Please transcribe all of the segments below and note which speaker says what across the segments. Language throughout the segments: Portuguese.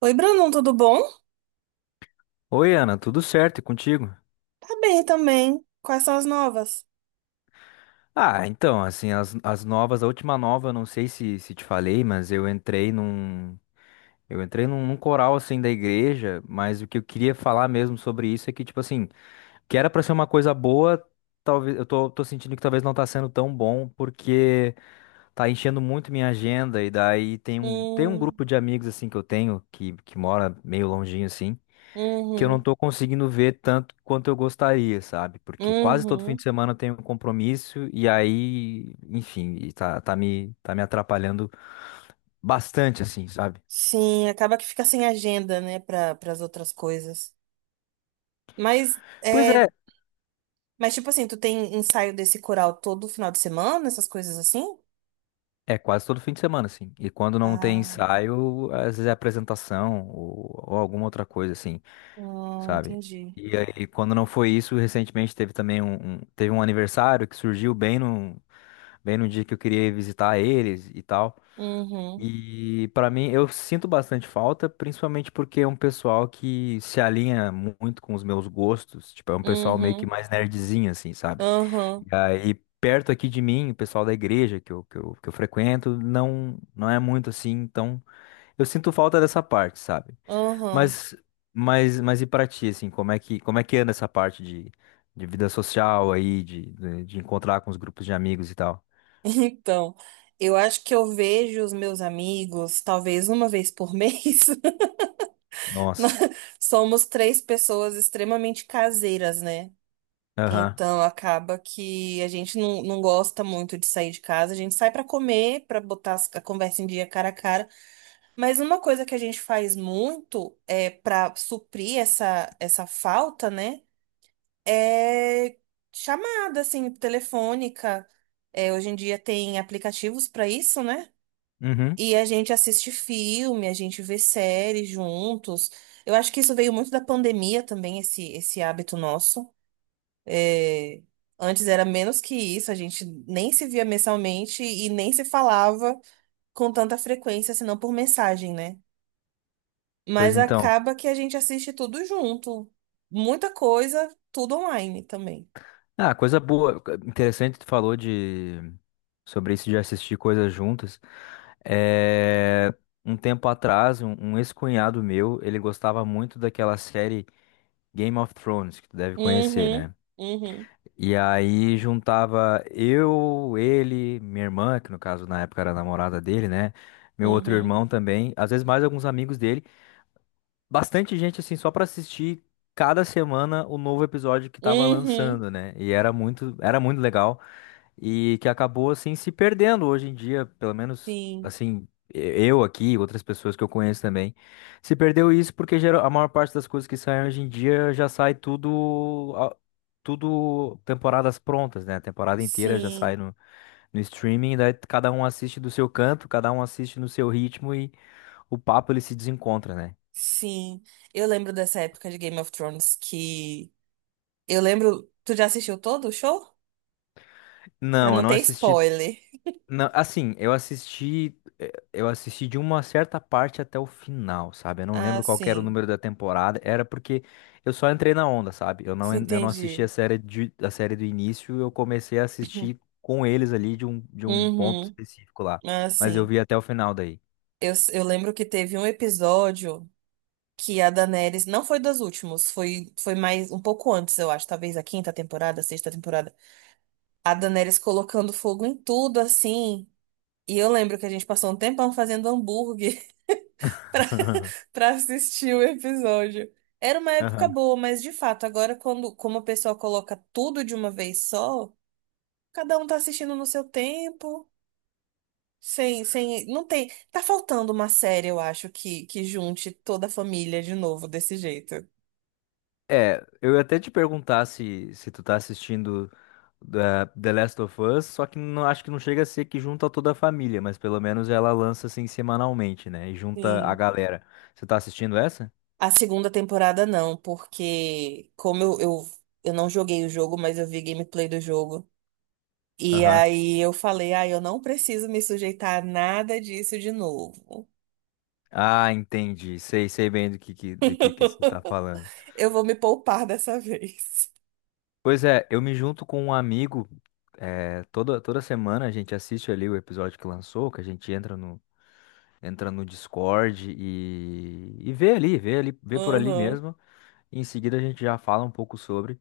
Speaker 1: Oi, Brandon, tudo bom?
Speaker 2: Oi, Ana, tudo certo e contigo?
Speaker 1: Tá bem também. Quais são as novas?
Speaker 2: Ah, então, assim, as novas, a última nova, não sei se te falei, mas eu entrei num coral, assim, da igreja, mas o que eu queria falar mesmo sobre isso é que, tipo assim, que era pra ser uma coisa boa, talvez, eu tô sentindo que talvez não tá sendo tão bom, porque tá enchendo muito minha agenda, e daí tem um
Speaker 1: Hum,
Speaker 2: grupo de amigos, assim, que eu tenho, que mora meio longinho, assim, que eu não
Speaker 1: uhum,
Speaker 2: tô conseguindo ver tanto quanto eu gostaria, sabe? Porque quase todo fim
Speaker 1: uhum.
Speaker 2: de semana eu tenho um compromisso e aí, enfim, e tá me atrapalhando bastante, assim, sabe?
Speaker 1: Sim, acaba que fica sem agenda, né, para as outras coisas. Mas,
Speaker 2: Pois
Speaker 1: é,
Speaker 2: é,
Speaker 1: mas, tipo assim, tu tem ensaio desse coral todo final de semana, essas coisas assim?
Speaker 2: é quase todo fim de semana, assim. E quando não tem
Speaker 1: Ah,
Speaker 2: ensaio, às vezes é apresentação ou alguma outra coisa, assim, sabe?
Speaker 1: entendi.
Speaker 2: E aí, quando não foi isso, recentemente teve também teve um aniversário que surgiu bem no dia que eu queria visitar eles e tal.
Speaker 1: Uhum,
Speaker 2: E pra mim, eu sinto bastante falta, principalmente porque é um pessoal que se alinha muito com os meus gostos. Tipo, é um pessoal meio que
Speaker 1: uhum,
Speaker 2: mais nerdzinho, assim, sabe?
Speaker 1: uhum,
Speaker 2: E aí, perto aqui de mim, o pessoal da igreja que eu frequento, não, não é muito assim. Então, eu sinto falta dessa parte, sabe?
Speaker 1: uhum.
Speaker 2: Mas, mas e pra ti, assim, como é que anda essa parte de vida social aí, de encontrar com os grupos de amigos e tal?
Speaker 1: Então, eu acho que eu vejo os meus amigos talvez uma vez por mês.
Speaker 2: Nossa.
Speaker 1: Somos três pessoas extremamente caseiras, né?
Speaker 2: Aham.
Speaker 1: Então acaba que a gente não gosta muito de sair de casa. A gente sai pra comer, pra botar a conversa em dia cara a cara. Mas uma coisa que a gente faz muito é para suprir essa falta, né? É chamada assim telefônica. É, hoje em dia tem aplicativos pra isso, né?
Speaker 2: Uhum.
Speaker 1: E a gente assiste filme, a gente vê séries juntos. Eu acho que isso veio muito da pandemia também, esse hábito nosso. É, antes era menos que isso, a gente nem se via mensalmente e nem se falava com tanta frequência, senão por mensagem, né?
Speaker 2: Pois
Speaker 1: Mas
Speaker 2: então.
Speaker 1: acaba que a gente assiste tudo junto. Muita coisa, tudo online também.
Speaker 2: Ah, coisa boa. Interessante, tu falou de sobre isso de assistir coisas juntas. É, Um tempo atrás, um ex-cunhado meu, ele gostava muito daquela série Game of Thrones, que tu deve conhecer,
Speaker 1: Uhum,
Speaker 2: né?
Speaker 1: uhum,
Speaker 2: E aí juntava eu, ele, minha irmã, que no caso na época era a namorada dele, né? Meu outro
Speaker 1: uhum,
Speaker 2: irmão também, às vezes mais alguns amigos dele, bastante gente assim só pra assistir cada semana o novo episódio que tava
Speaker 1: uhum, uhum.
Speaker 2: lançando, né? E era muito legal e que acabou assim se perdendo hoje em dia, pelo menos
Speaker 1: Sim,
Speaker 2: assim, e- eu aqui, outras pessoas que eu conheço também, se perdeu isso porque geral, a maior parte das coisas que saem hoje em dia já sai tudo tudo temporadas prontas, né? A temporada inteira já
Speaker 1: sim.
Speaker 2: sai no streaming, daí cada um assiste do seu canto, cada um assiste no seu ritmo e o papo ele se desencontra, né?
Speaker 1: Sim, eu lembro dessa época de Game of Thrones que. Eu lembro. Tu já assistiu todo o show? Pra
Speaker 2: Não, eu
Speaker 1: não
Speaker 2: não
Speaker 1: ter
Speaker 2: assisti.
Speaker 1: spoiler.
Speaker 2: Não, assim, eu assisti de uma certa parte até o final, sabe? Eu não lembro
Speaker 1: Ah,
Speaker 2: qual que era o
Speaker 1: sim.
Speaker 2: número da temporada, era porque eu só entrei na onda, sabe? Eu não assisti a
Speaker 1: Entendi.
Speaker 2: série de, a série do início, eu comecei a assistir com eles ali de um, ponto
Speaker 1: Uhum.
Speaker 2: específico lá,
Speaker 1: Ah,
Speaker 2: mas eu
Speaker 1: sim.
Speaker 2: vi até o final daí.
Speaker 1: Eu lembro que teve um episódio que a Daenerys. Não foi dos últimos, foi mais um pouco antes, eu acho. Talvez a quinta temporada, a sexta temporada. A Daenerys colocando fogo em tudo, assim. E eu lembro que a gente passou um tempão fazendo hambúrguer. pra assistir o episódio. Era uma época boa, mas de fato, agora quando, como o pessoal coloca tudo de uma vez só, cada um tá assistindo no seu tempo, sem, não tem, tá faltando uma série, eu acho, que junte toda a família de novo desse jeito.
Speaker 2: É, eu ia até te perguntar se tu tá assistindo The Last of Us, só que não, acho que não chega a ser que junta toda a família, mas pelo menos ela lança assim semanalmente, né? E junta a
Speaker 1: Sim.
Speaker 2: galera. Você tá assistindo essa?
Speaker 1: A segunda temporada não, porque como eu não joguei o jogo, mas eu vi gameplay do jogo. E
Speaker 2: Aham.
Speaker 1: aí eu falei, ah, eu não preciso me sujeitar a nada disso de novo.
Speaker 2: Ah, entendi. Sei bem do que que você tá falando.
Speaker 1: Eu vou me poupar dessa vez.
Speaker 2: Pois é, eu me junto com um amigo, é, toda semana a gente assiste ali o episódio que lançou, que a gente entra no, Discord e vê por ali
Speaker 1: Aham,
Speaker 2: mesmo. Em seguida a gente já fala um pouco sobre.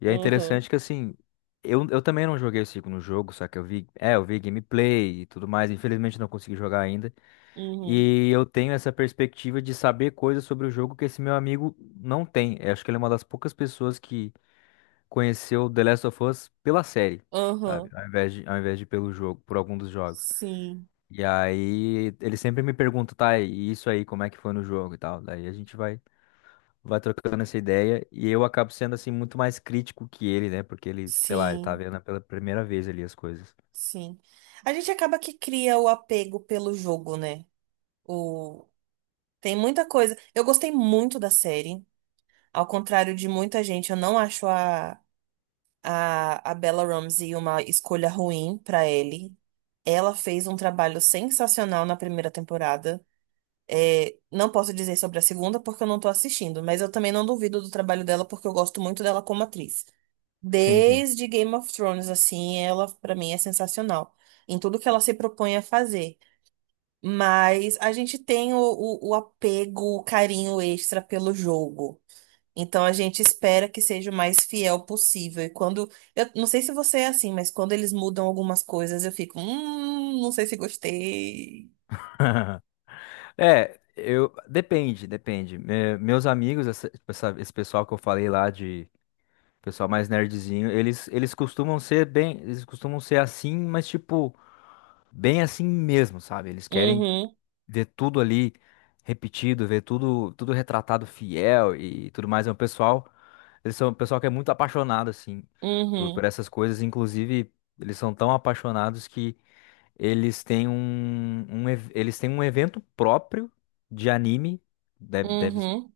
Speaker 2: E é
Speaker 1: aham,
Speaker 2: interessante que assim, eu também não joguei o segundo jogo, só que eu vi gameplay e tudo mais, infelizmente não consegui jogar ainda.
Speaker 1: uhum,
Speaker 2: E eu tenho essa perspectiva de saber coisas sobre o jogo que esse meu amigo não tem. Eu acho que ele é uma das poucas pessoas que conheceu The Last of Us pela série, sabe?
Speaker 1: aham.
Speaker 2: Ao invés de pelo jogo, por algum dos jogos.
Speaker 1: Sim,
Speaker 2: E aí ele sempre me pergunta, tá, e isso aí, como é que foi no jogo e tal. Daí a gente vai trocando essa ideia e eu acabo sendo assim muito mais crítico que ele, né? Porque ele, sei lá, ele tá
Speaker 1: sim,
Speaker 2: vendo pela primeira vez ali as coisas.
Speaker 1: sim. A gente acaba que cria o apego pelo jogo, né? O... Tem muita coisa. Eu gostei muito da série. Ao contrário de muita gente, eu não acho a Bella Ramsey uma escolha ruim pra ele. Ela fez um trabalho sensacional na primeira temporada. É, não posso dizer sobre a segunda porque eu não tô assistindo, mas eu também não duvido do trabalho dela porque eu gosto muito dela como atriz.
Speaker 2: Sim, sim.
Speaker 1: Desde Game of Thrones, assim, ela pra mim é sensacional em tudo que ela se propõe a fazer. Mas a gente tem o apego, o carinho extra pelo jogo. Então a gente espera que seja o mais fiel possível. E quando. Eu não sei se você é assim, mas quando eles mudam algumas coisas, eu fico, não sei se gostei.
Speaker 2: É, eu depende, depende. Meus amigos, esse pessoal que eu falei lá de pessoal mais nerdzinho, eles costumam ser assim, mas tipo bem assim mesmo, sabe? Eles querem
Speaker 1: Uhum,
Speaker 2: ver tudo ali repetido, ver tudo retratado fiel e tudo mais. É um pessoal, eles são um pessoal que é muito apaixonado, assim, por
Speaker 1: uhum,
Speaker 2: essas coisas. Inclusive, eles são tão apaixonados que eles têm um evento próprio de anime. Deve, deve,
Speaker 1: uhum.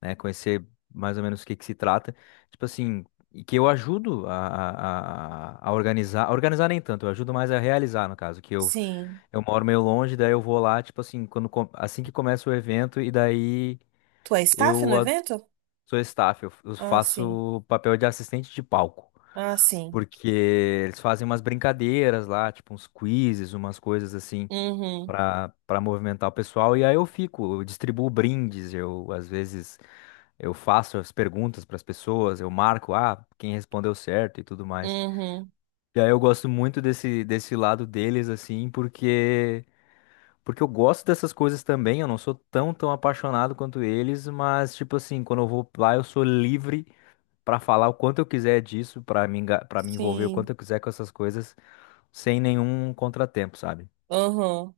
Speaker 2: né? Conhecer mais ou menos o que que se trata. Tipo assim, e que eu ajudo a organizar. A organizar nem tanto, eu ajudo mais a realizar, no caso, que eu,
Speaker 1: Sim.
Speaker 2: eu moro meio longe, daí eu vou lá, tipo assim, assim que começa o evento, e daí
Speaker 1: Tu é staff no
Speaker 2: eu a-
Speaker 1: evento?
Speaker 2: sou staff, eu
Speaker 1: Ah, sim.
Speaker 2: faço papel de assistente de palco.
Speaker 1: Ah, sim.
Speaker 2: Porque eles fazem umas brincadeiras lá, tipo uns quizzes, umas coisas assim
Speaker 1: Uhum.
Speaker 2: para movimentar o pessoal. E aí eu fico, eu distribuo brindes, eu às vezes eu faço as perguntas para as pessoas, eu marco, ah, quem respondeu certo e tudo mais.
Speaker 1: Uhum.
Speaker 2: E aí eu gosto muito desse lado deles assim, porque eu gosto dessas coisas também, eu não sou tão apaixonado quanto eles, mas tipo assim, quando eu vou lá eu sou livre para falar o quanto eu quiser disso, para me envolver o quanto
Speaker 1: Sim.
Speaker 2: eu quiser com essas coisas, sem nenhum contratempo, sabe?
Speaker 1: Uhum.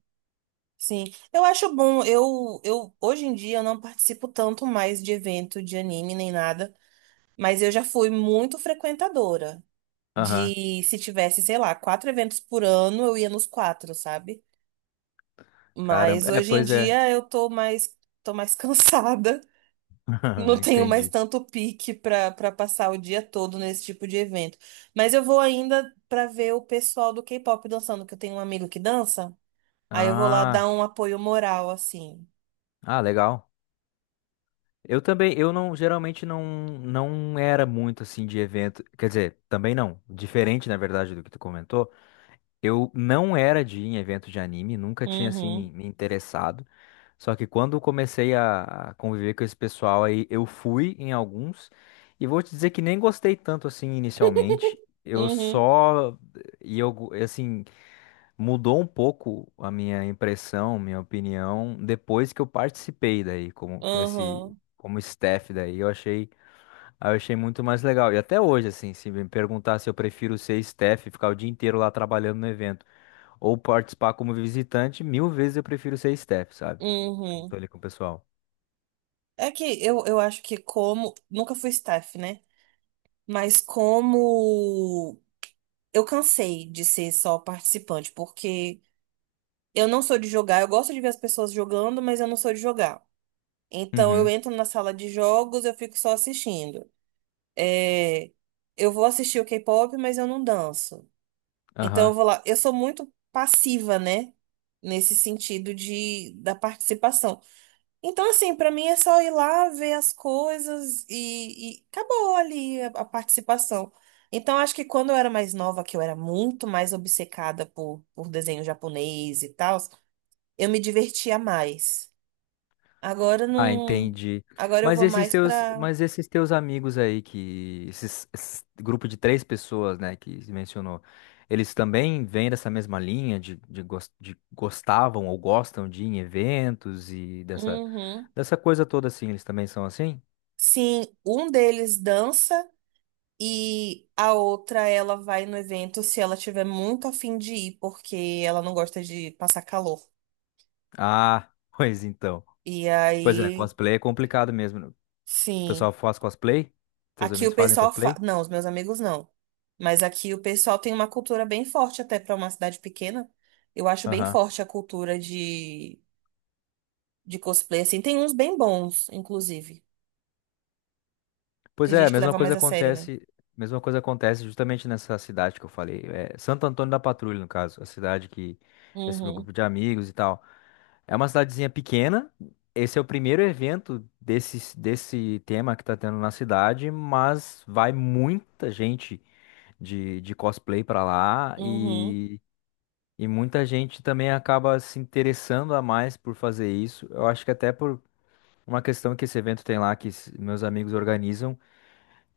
Speaker 1: Sim. Eu acho bom. Eu hoje em dia eu não participo tanto mais de evento de anime nem nada, mas eu já fui muito frequentadora.
Speaker 2: Aham.
Speaker 1: De se tivesse, sei lá, quatro eventos por ano, eu ia nos quatro, sabe? Mas
Speaker 2: Caramba. É,
Speaker 1: hoje em
Speaker 2: pois é.
Speaker 1: dia eu tô mais cansada. Não tenho mais
Speaker 2: Entendi.
Speaker 1: tanto pique para passar o dia todo nesse tipo de evento. Mas eu vou ainda para ver o pessoal do K-pop dançando, que eu tenho um amigo que dança. Aí eu vou lá
Speaker 2: Ah,
Speaker 1: dar um apoio moral, assim.
Speaker 2: ah, legal. Eu também, eu não, geralmente não era muito assim de evento, quer dizer, também não, diferente na verdade do que tu comentou, eu não era de ir em evento de anime, nunca tinha assim
Speaker 1: Uhum,
Speaker 2: me interessado, só que quando eu comecei a conviver com esse pessoal aí, eu fui em alguns, e vou te dizer que nem gostei tanto assim inicialmente, eu
Speaker 1: uhum,
Speaker 2: só, e eu, go- assim, mudou um pouco a minha impressão, minha opinião, depois que eu participei daí, como nesse,
Speaker 1: uhum,
Speaker 2: como staff daí, eu achei muito mais legal. E até hoje, assim, se me perguntar se eu prefiro ser staff, e ficar o dia inteiro lá trabalhando no evento, ou participar como visitante, mil vezes eu prefiro ser staff, sabe? Junto
Speaker 1: uhum.
Speaker 2: ali com o pessoal.
Speaker 1: É que eu acho que como. Nunca fui staff, né? Mas como eu cansei de ser só participante, porque eu não sou de jogar. Eu gosto de ver as pessoas jogando, mas eu não sou de jogar. Então eu
Speaker 2: Uhum.
Speaker 1: entro na sala de jogos, eu fico só assistindo. É, eu vou assistir o K-pop, mas eu não danço. Então eu
Speaker 2: Aham.
Speaker 1: vou lá, eu sou muito passiva, né? Nesse sentido de da participação. Então assim, pra mim é só ir lá ver as coisas e acabou ali a participação. Então acho que quando eu era mais nova, que eu era muito mais obcecada por desenho japonês e tal, eu me divertia mais. Agora
Speaker 2: Ah,
Speaker 1: não.
Speaker 2: entendi.
Speaker 1: Agora eu vou mais pra.
Speaker 2: Mas esses teus amigos aí esse grupo de três pessoas, né, que se mencionou, eles também vêm dessa mesma linha de gostavam ou gostam de ir em eventos e dessa
Speaker 1: Uhum.
Speaker 2: dessa coisa toda assim, eles também são assim?
Speaker 1: Sim, um deles dança e a outra ela vai no evento se ela tiver muito a fim de ir, porque ela não gosta de passar calor.
Speaker 2: Ah, pois então.
Speaker 1: E
Speaker 2: Pois é,
Speaker 1: aí,
Speaker 2: cosplay é complicado mesmo, né? O
Speaker 1: sim,
Speaker 2: pessoal faz cosplay? Teus
Speaker 1: aqui
Speaker 2: amigos
Speaker 1: o
Speaker 2: fazem
Speaker 1: pessoal
Speaker 2: cosplay?
Speaker 1: não, os meus amigos não. Mas aqui o pessoal tem uma cultura bem forte até pra uma cidade pequena. Eu acho bem forte a cultura de cosplay assim. Tem uns bem bons, inclusive.
Speaker 2: Pois
Speaker 1: Tem
Speaker 2: é, a
Speaker 1: gente que
Speaker 2: mesma
Speaker 1: leva mais
Speaker 2: coisa
Speaker 1: a sério, né?
Speaker 2: acontece, mesma coisa acontece justamente nessa cidade que eu falei, é Santo Antônio da Patrulha, no caso, a cidade que esse meu
Speaker 1: Uhum,
Speaker 2: grupo de amigos e tal. É uma cidadezinha pequena. Esse é o primeiro evento desse tema que tá tendo na cidade, mas vai muita gente de cosplay pra lá
Speaker 1: uhum,
Speaker 2: e muita gente também acaba se interessando a mais por fazer isso. Eu acho que até por uma questão que esse evento tem lá, que meus amigos organizam.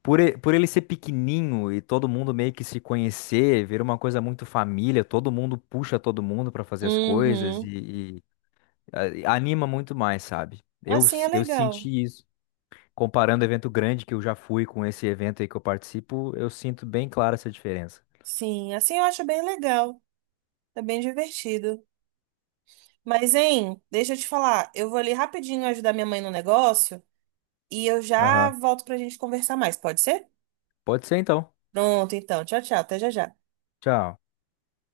Speaker 2: Por ele ser pequenininho e todo mundo meio que se conhecer, vira uma coisa muito família, todo mundo puxa todo mundo pra fazer as coisas
Speaker 1: uhum.
Speaker 2: e anima muito mais, sabe? Eu,
Speaker 1: Assim é
Speaker 2: s- eu
Speaker 1: legal.
Speaker 2: senti isso. Comparando evento grande que eu já fui com esse evento aí que eu participo, eu sinto bem clara essa diferença.
Speaker 1: Sim, assim eu acho bem legal. É bem divertido. Mas, hein, deixa eu te falar. Eu vou ali rapidinho ajudar minha mãe no negócio e eu já
Speaker 2: Aham.
Speaker 1: volto pra gente conversar mais, pode ser?
Speaker 2: Pode ser então.
Speaker 1: Pronto, então. Tchau, tchau. Até já já.
Speaker 2: Tchau.